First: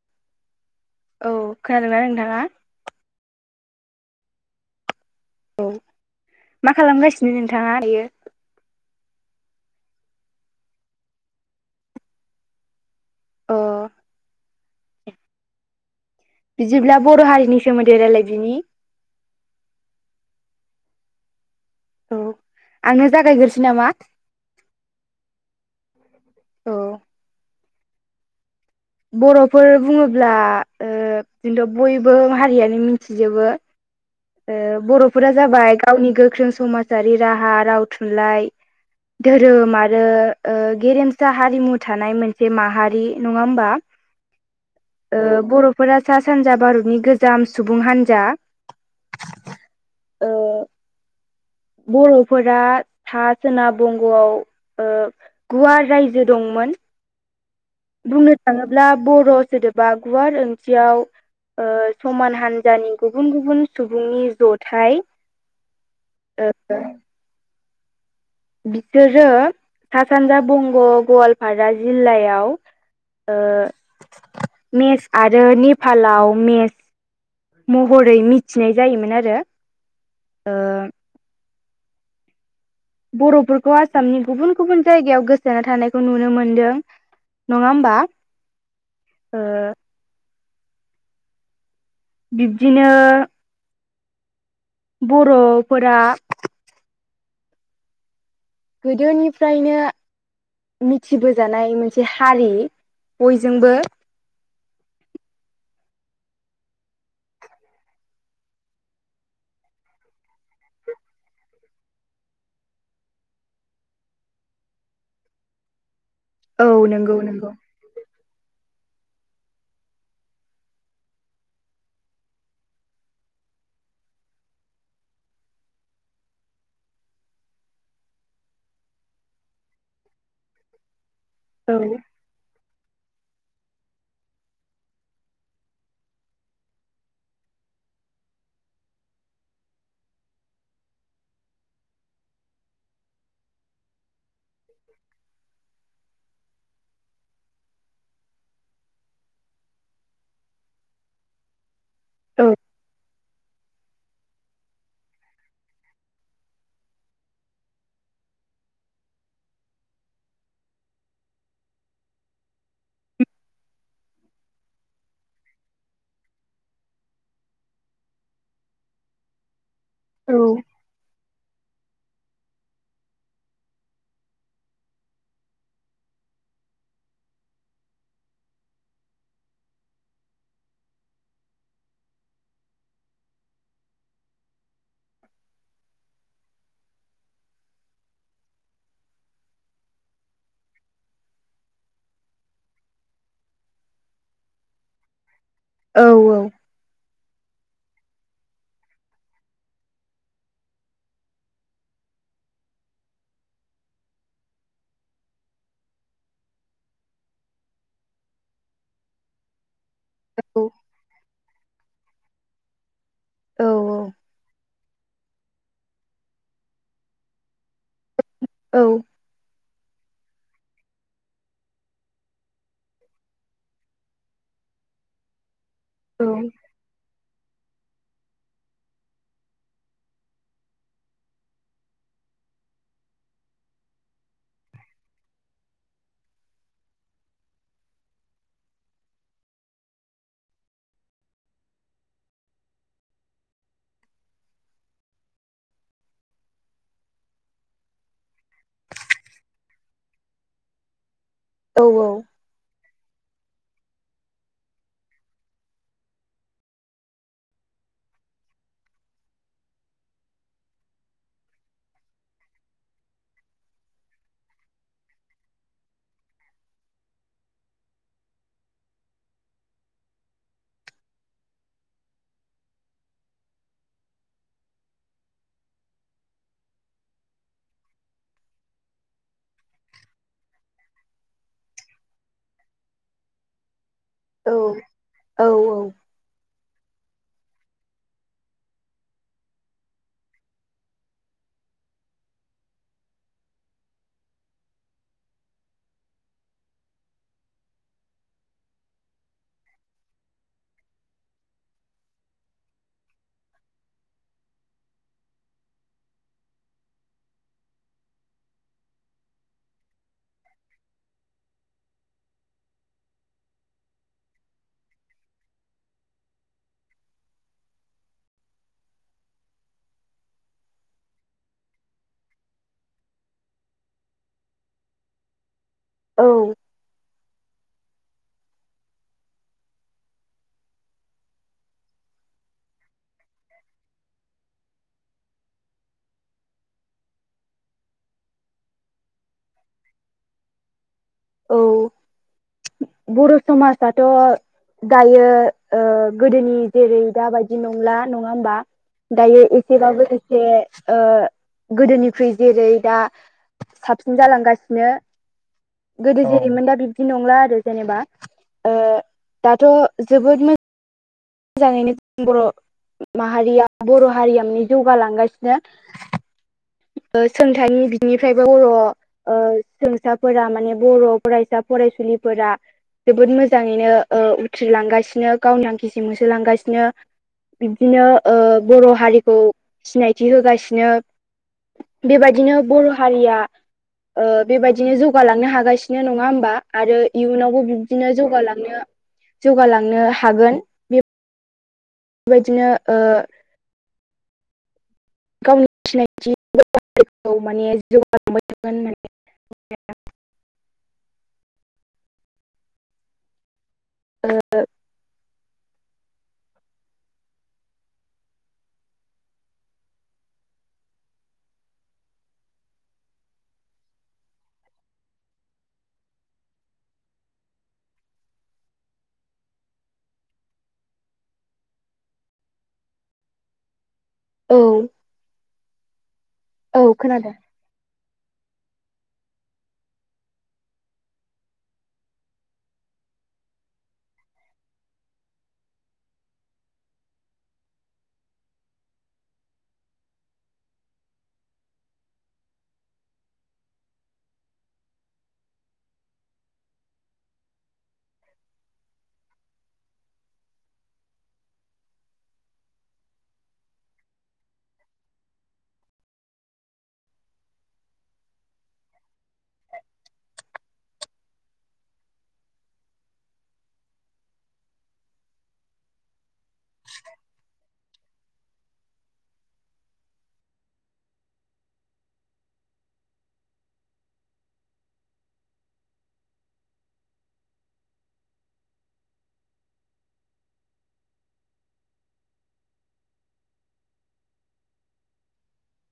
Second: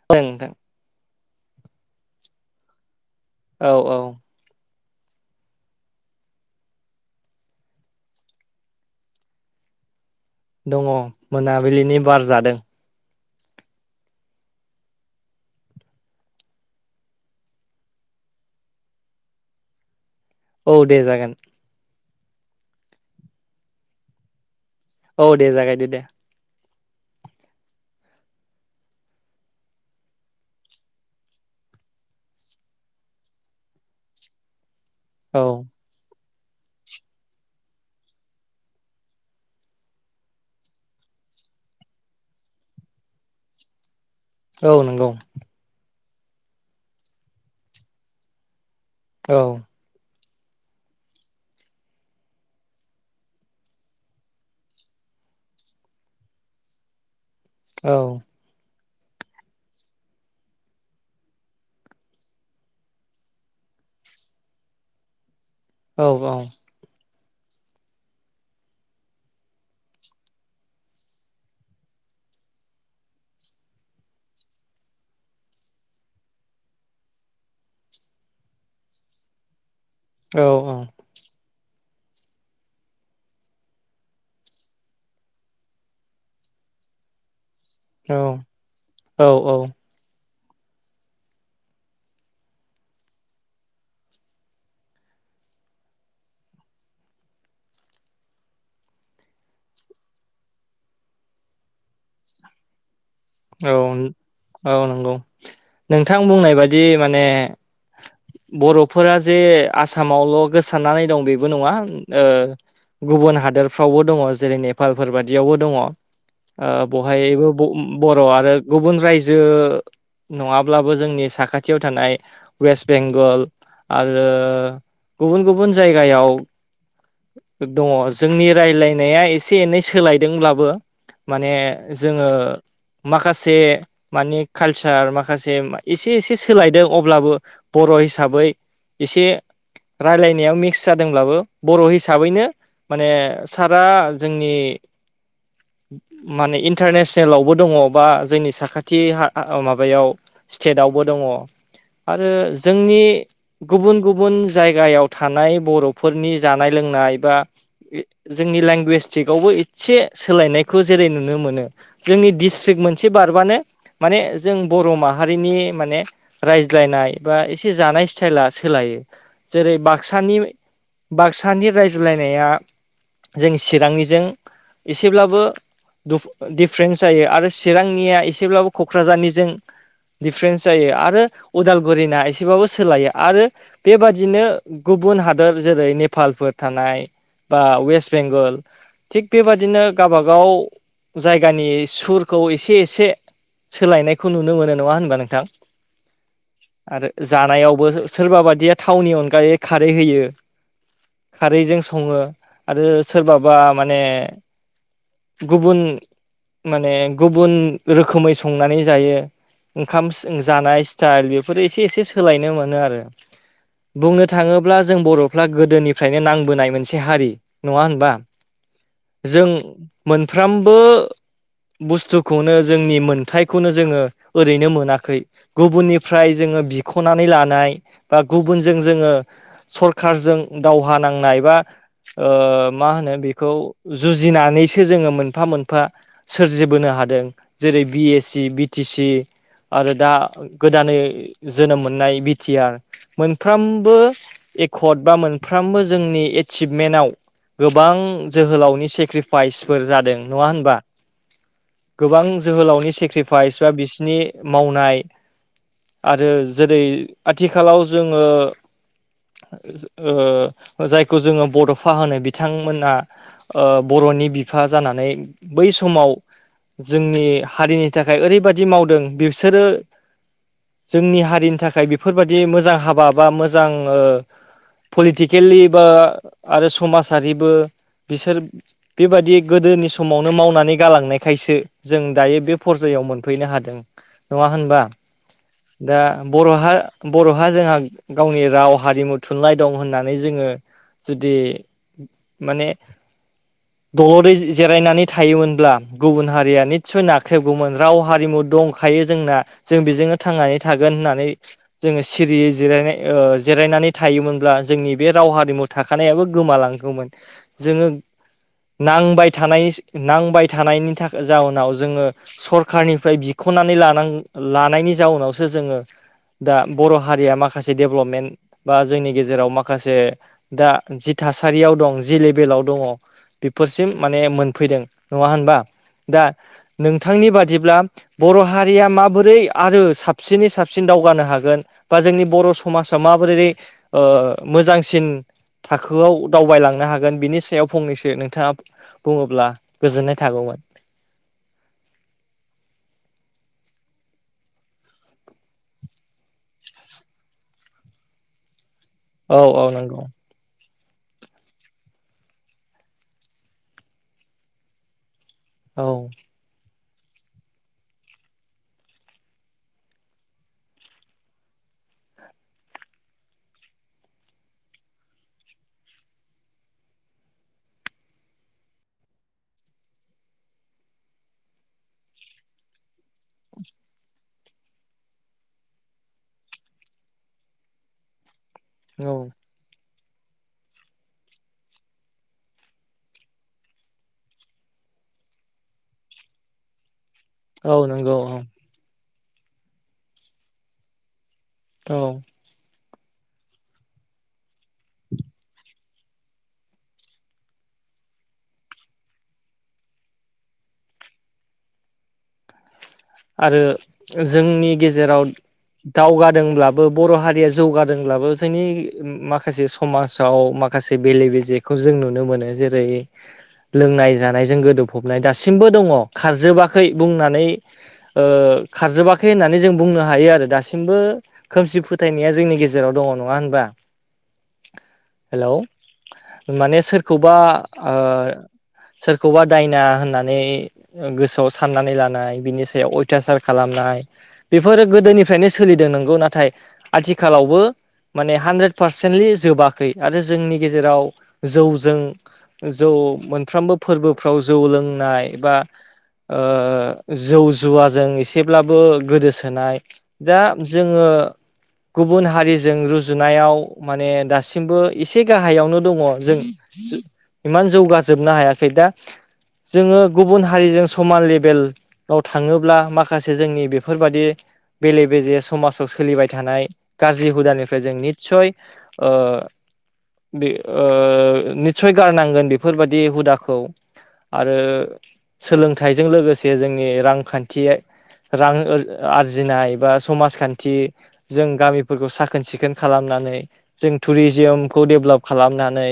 [inaudible] औ खोनादों ना नोंथांङा औ औ औ मा खालामगासिनो नोंथाङा दायो। दङ मोनाबिलिनि बार जादों। ओ बिदिब्ला बर' हारिनि सोमोन्दै रायलाय दिनि औ दे जागोन औ आंनो जागायग्रोसै नामा? औ दे जागायदो दे औ बर'फोर बुङोब्ला ओ जेन्थ' बयबो हारियानो मिथिजोबो ओ बर'फोरा औ जाबाय समाजारि राहा, राव, थुनलाइ धोरोम आरो ओ गेरेमसा हारिमु थानाय मोनसे माहारि नङा होमबा औ नंगौ ओ बर'फोरा सा-सानजा भारतनि गोजाम सुबुं हान्जा। औ ओ बर'फोरा सा- सोनाब बंग'आव ओ गुवार रायजो दंमोन। औ बुंनो थाङोब्ला बर' सोदोबा गुवार ओंथियाव ओ समान हान्जानि गुबुन गुबुन सुबुंनि जथाय औ औ [inaudible] बिसोरो सा सानजा बंग' गवालपारा जिल्लायाव ओ मेस आरो नेपालाव मेस महरै मिथिनाय जायोमोन आरो औ ओ औ बर'फोरखौ आसामनि गुबुन गुबुन जायगायाव गोसारना थानायखौ नुनो मोनदों। नङा होम औ औ औ बिब्दिनो बर'फोरा गोदोनिफ्रायनो मिथिबोजानाय मोनसे हारि। औ बयजोंबो औ नंगौ नोंथां बुंनाय बादि माने बर'फोरा जे आसामावल' गोसारनानै दं बेबो नङा। ओ गुबुन हादरफोरावबो दङ जेरै नेपालफोर बादियावबो दङ औ ओ नंगौ बहायबो नंगौ ब-बर' आरो गुबुन रायजो नङाब्लाबो जोंनि साखाथियाव थानाय अवेसबेंगल आरो गुबुन गुबुन जायगायाव दङ जोंनि रायज्लायनाया एसे एनै सोलायदोंब्लाबो माने औ जोङो माखासे माने कालसार माखासे एसे एसे सोलायदों अब्लाबो बर' हिसाबै एसे रायलायनायाव मिक्स जादोंब्लाबो बर' हिसाबैनो माने सारा जोंनि माने इनटारनेसनेलावबो दङ बा जोंनि साखाथि हा हा अ माबायाव स्टेटआवबो दङ आरो औ जोंनि गुबुन गुबु न जायगायाव थानाय बर'फोरनि जानाय लोंनाय बा जोंनि लेंगुवसटिकआवबो एसे सोलायनायखौ जेरै नुनो मोनो जोंनि दिडिस्ट्रिक्ट मोनसे बारबानो माने जों बर' माहारिनि माने रायज्लायनाय बा एसे जानाय स्टाइला सोलायो जेरै बाक्सानि औ बाक्सानि रायज्लायनाया जों चिरांनिजों एसेब्लाबो दुख दिडफारेन्स जायो आरो चिरांनिया एसेब्लाबो कक्राझारनिजों दिडफारेन्स जायो आरो उदालगुरिना एसेबाबो सोलायो आरो बेबादिनो गुबुन हादर जेरै नेपालफोर थानाय बा वेस्ट बेंगल थिग बेबादिनो गाबागाव जायगानि सुरखौ एसे एसे सोलायनायखौ नुनो मोनो नङा होनबा नोंथां औ औ आरो जानायावबो सोरबा बादिया थावनि अनगायै खारै होयो खारैजों सङो आरो सोरबाबा माने गुबुन माने गुबुन रोखोमै संनानै जायो ओंखाम औ जानाय स्टाइल बेफोर एसे एसे सोलायनो मोनो आरो औ बुंनो थाङोब्ला जों बर' फ्रा गोदोनिफ्रायनो नांबोनाय मोनसे हारि नङा होनबा औ जों मोनफ्रामबो बुस्थुखौनो जोंनि मोन्थायखौनो जोङो ओरैनो मोनाखै गुबुननि फ्राय जोङो बिख'नानै लानाय बा गुबुनजों जोङो सरखारजों दावहा नांनाय बा ओ मा होनो बेखौ जुजिनानैसो जोङो मोनफा मोनफा सोरजिबोनो हादों जेरै बि एस सि, बि टि सि आरो दा गोदानै जोनोम मोननाय बि टि आर मोनफ्रोमबो एकर्ड बा मोनफ्रोमबो जोंनि एसिभमेन्टाव गोबां जोहोलावनि सेक्रिफाइसफोर जादों नङा होनबा गोबां जोहोलावनि सेक्रिफाइस बा बिसिनि मावनाय आरो जेरै आथिखालाव जोङो ओ जायखौ जोङो बड'फा होनो बिथांमोना ओ बर'नि बिफा जानानै बै सम समाव जोंनि हारिनि थाखाय ओरैबादि मावदों बिसोरो जोंनि हारिनि थाखाय बेफोरबायदि मोजां हाबा बा मोजां ओ पलिटिकेलिबा आरो समाजारिबो बिसोर बेबायदि गोदोनि समावनो मावनानै गालांनायखायसो जों दायो बे फरजायाव मोनफैनो हादों। नङा होनबा औ दा बर'हा बर'हा जोंहा गावनि राव हारिमु थुनलाइ दं होननानै जोंङो जुदि माने दलरै जिरायनानै थायोमोन ब्ला गुबुन हारिया निसय नाख्रेबगौमोन राव हारिमु दंखायो जोंना जों बेजोंनो थांनानै थागोन होननानै जोंङो सिरियै जिरायनाय जिरायनानै थायोमोनब्ला जोंनि बे राव हारिमु थाखानायाबो गोमालांगौमोन जोंङो नांबाय थानाय नांबाय थानायनि थाखाय जाउनाव जोंङो सरखारनिफ्राय बिख'नानै लानां लानायनि जाउनावसो जोंङो दा बर' हारिया माखासे दडेभेलपमेन्ट बा जोंनि गेजेराव माखासे दा जि थासारियाव दं जि लेभेलाव दङ बेफोरसिम माने मोनफैदों नङा होनबा दा औ नोंथांनि बादिब्ला बर' हारिया माबोरै आरो साबसिनै साबसिन दावगानो हागोन बा जोंनि बर' समाजा माबोरै ओ मोजांसिन थाखोआव दावबायलांनो हागोन बिनि सायाव फंनैसो नोंथाङा बुङोब्ला गोजोननाय थागौमोन। औ बर' समाजाथ' दायो गोदोनि जेरै दाबायदि नंला नङा होमबा औ दायो औ एसे नंगौ बाबो ए ओ गोदोनिख्रुइ जेरै दा साबसिन जालांगासिनो। औ गोदो जेरैमोन दा बिब्दि नंला आरो जेनेबा ओ दाथ' जोबोद मो जाङैनो बर' माहारिया बर' हारिया जौगालांगासिनो सोंथानि बिनिफ्रायबो बर' ओ सोंसाफोरा माने बर' फरायसा फरायसुलिफोरा जोबोद मोजाङैनो उथ्रिलांगासिनो गावनि होसोलांगासिनो बिब्दिनो बर' औ हारिखौ सिनायथि होगासिनो बेबायदिनो बर' हारिया ओ बेबायदिनो जौगालांनो हागासिनो नङा होमबा। आरो इयुनावबो औ बिबदिनो नंगौ औ जौगालांनो जौगालांनो हागोन औ बेबायदिनो ओ गावनि सिनायथि माने जौगानो लांबाय थागोन होननानै आरो जोंनि गेजेराव दावगादोंब्लाबो बर' हारिया जौगादोंब्लाबो जोंनि माखासे समाजाव माखासे बेले बेजेखौ जों नुनो मोनो जेरै लोंनाय जानायजों गोदोफबनाय दासिमबो दङ खारजोबाखै बुंनानै ओ खारजोबाखै होननानै जों बुंनो हायो आरो दासिमबो खोमसि फोथायनाया जोंनि गेजेराव दङ नङा होनबा औ हेलौ माने औ सोरखौबा खोनादों सोरखौबा दायना होननानै गोसोआव साननानै लानाय बिनि सायाव अथासार खालामनाय बेफोरो गोदोनिफ्रायनो सोलिदों नंगौ नाथाय आथिखालावबो माने हानद्रेद पार्सेन्टलि जोबाखै आरो जोंनि गेजेराव जौजों जौ मोनफ्रोमबो फोरबोफ्राव लोंनाय बा ओ जौ जुवाजों एसेब्लाबो गोदोसोनाय दा जोंङो गुबुन हारिजों रुजुनायाव माने दासिमबो एसे गाहायावनो दङ जों इमान जौगाजोबनो हायाखै दा जोंङो गुबुन हारिजों समान लेभेल थाङोब्ला माखासे जोंनि बेफोरबायाददि बेले बेजे समाज सोलिबाय थानाय गाज्रि हुदानिफ्राय जों निस्सय ओ बे ओ निस्सय गारनांगोन बेफोरबायाददि हुदाखौ आरो सोलोंथाइजों लोगोसे जोंनि रांखान्थि रां ओर आरजिनाय बा समाजखान्थि जों गामिफोरखौ साखोन सिखोन खालामनानै जों टुरिजिमखौ डेभलप खालामनानै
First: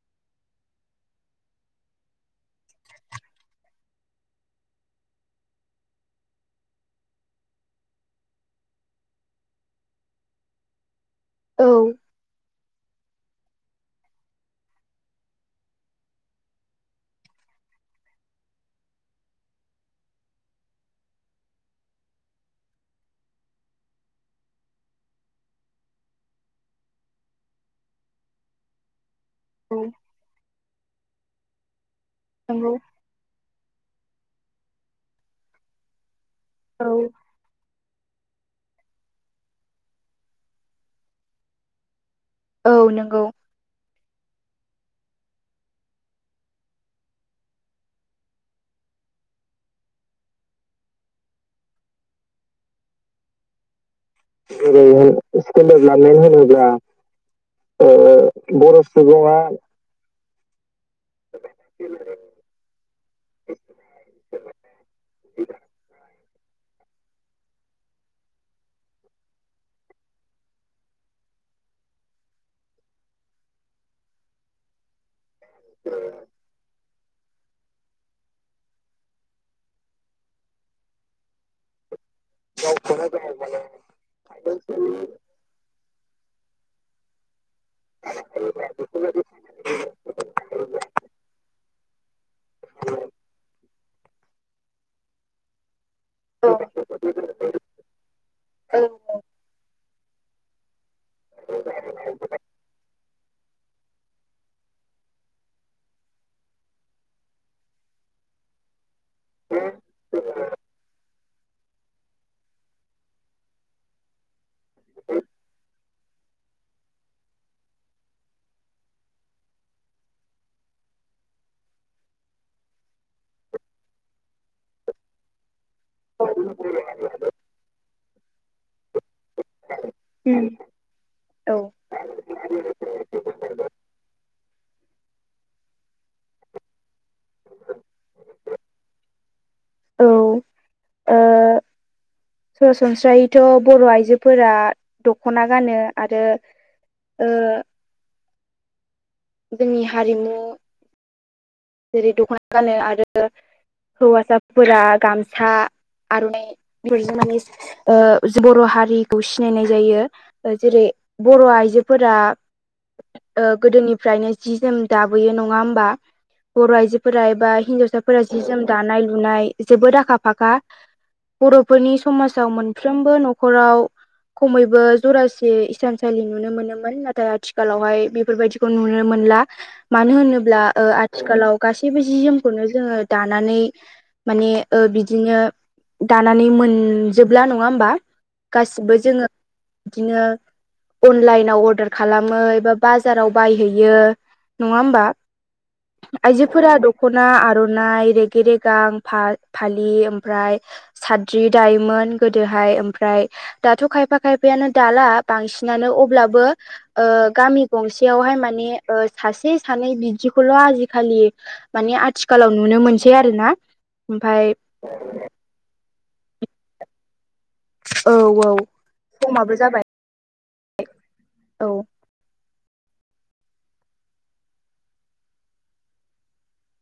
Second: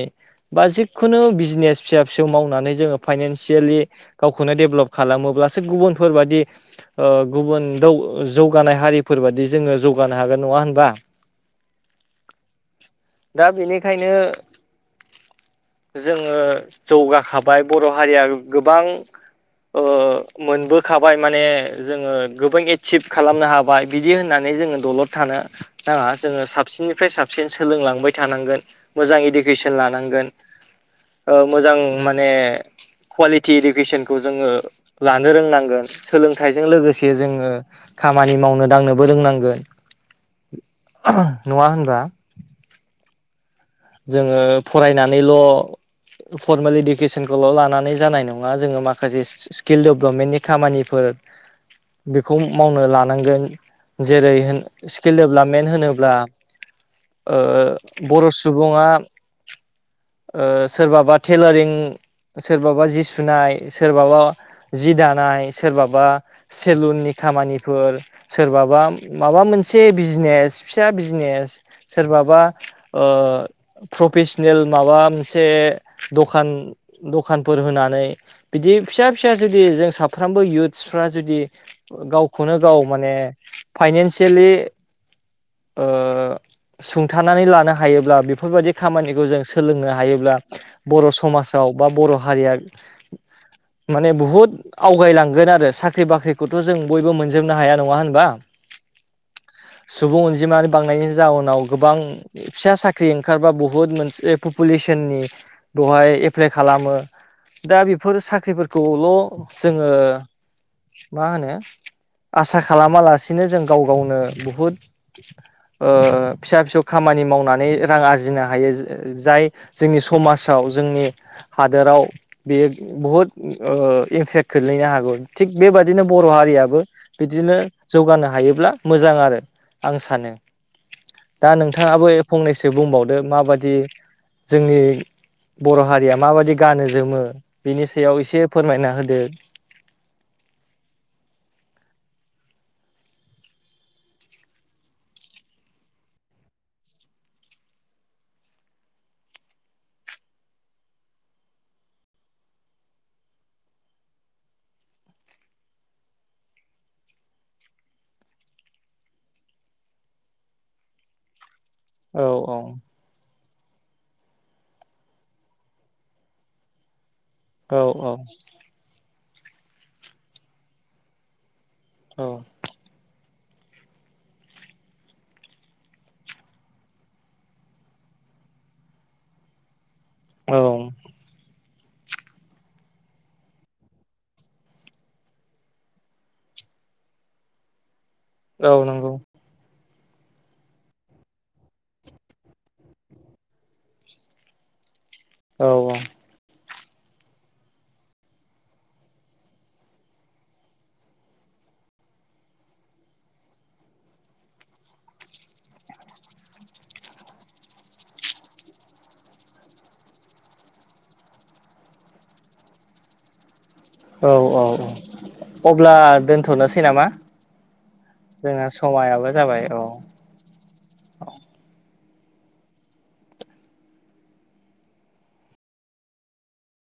बा जिखुनु बिजनेस फिसा फिसौ मावनानै जोंङो फाइनानसियेलि गावखौनो डेभलप खालामोब्लासो गुबुनफोरबायदि ओ गुबुन दौ जौगानाय हारिफोर बादि जोंङो जौगानो हागोन नङा होनबा? औ। दा बिनिखायनो जोंङो जौगाखाबाय बर' हारिया गोबां ओ मोनबोखाबाय माने जोंङो गोबां एचिभ खालामनो हाबाय। बिदि होननानै जोङो दलद थानो नाङा जोंङो साबसिननिफ्राय साबसिन सो लोंलांबाय थानांगोन, मोजां इडुकेसन औ लानांगोन, ओ मोजां मान ने नंगौ कुवालिटि इडुकेसनखौ जोंङो लानो रोंनांगोन। सोलोंथाइजों औ लोगोसे जोंङो खामानि मावनो दांनोबो रोंनांगोन, नङा होनबा? औ नंगौ। जोंङो फरायनानैल' फरमेल इडुकेसनखौल' लानानै जानाय नङा जोंङो माखासे स्किल डेभेलपमेन्टनि खामानि फोर बेखौ मावनो लानांगोन। जेरै होन स्किल स्किल दडेभेलपमेन्ट होनोब्ला डेभेलपमेन्ट होनोब्ला ओ बर' सु सुबुङा ओ सोरबाबा थेलारिं, सोरबाबा जि सुनाय, सोरबाबा जि दानाय, सोरबाबा सेलुननि खामानिफोर सोरबाबा माबा मोनसे बिजनेस फिसा बिजनेस सोरबाबा ओ प्रफेसनेल माबा मोनसे दखान दखानफोर होनानै बिदि फिसा फिसा जुदि जों साफ्रोमबो यिउथ्सफ्रा जुदि गावखौनो गाव माने फाइनेनसियेलि ओ सुंथानानै लानो ह हायोब्ला बे बेफोरबायदि खामानिखौ जों सोलोंनो हायोब्ला बर' समाजाव बा बर' हारिया [inaudible] माने बुहुद आवगायलांगोन आरो सा ख्रि औ बाख्रिखौथ' जों बयबो मोनजोबनो हाया नङा होनबा? सुबुं अनजिमा बांनायनि जाउनाव गोबां फिसा साख ख्रि ओंखारबा बुहुत मोनसे पपुलेसननि ब'हाय एप्लाइ खालामो दा बेफोर साख्रिफोरखौल' जोङो मा होनो आसा खालामालासिनो जों गाव गावनो बुहुद ओ फिसा फिसौ खामानि मावनानै रां आरजिनो हायो जाय जोंनि समाजाव जोंनि हादोराव बेयो बुहुद ओ इमपेक्ट ख्लैनो हागौ। थिग बेबादिनो बर' हारियाबो बिदिनो जौगानो हायोब्ला मोजां आरो। आं सानो, औ औ दा नोंथाङाबो फंनैसो बुंबावदो माबादि जोंनि बर' हारिया माबादि गानो जोमो बिनि सायाव एसे फोरमायना होदो। औ ओ सरासनस्रायैथ' बर' आइजोफोरा दख'ना गानो आरो ओ जोंनि हारिमु जेरै दख'ना गानो आरो हौवासाफोरा गामसा आर'नाइ [unintelligible] ओ बर' हारिखौ सिनायनाय जायो जेरै बर' आइजो फोरा औ गोदोनिफ्रायनो जि जोम दाबोयो नङा होमबा बर' आइजोफोरा एबा औ हिन्जावसाफोरा जि जोम दानाय लुनाय जोबोद आखा फाखा बर'फोरनि औ समाजाव मोनफ्रोमबो न'खराव खमैबो जरासे इसानसालि नुनो मोनोमोन नाथाय आथिखालावहाय बेफोरबायदि नुनो मोनला मानो होनोब्ला औ लाव गासैबो जि जोमखौनो जोङो दानानै माने बिदिनो दानानै मोनजोबला नङा होमबा औ गासिबो नंगौ जोङो बिदिनो अनलाइनाव अर्दार खालामो एबि बाजाराव बायहैयो नङा होनबा? औ औ आइजोफोरा दख'ना आर'नाइ रेगे रेगां फा फालि ओमफ्राय साद्रि दायोमोन गोदोहाय ओमफ्राय दाथ' खायफा खायफायानो दाला बांसिनानो अब्लाबो ओ गामि गंसेयावहाय माने ओ सासे सानै बिदिखौल' आजि खालि माने आथिखालाव नुनो मोनसै आरो ना औ औ औ अब्ला दोनथ'नोसै नामा? औ जो औ समायाबो जाबाय औ औ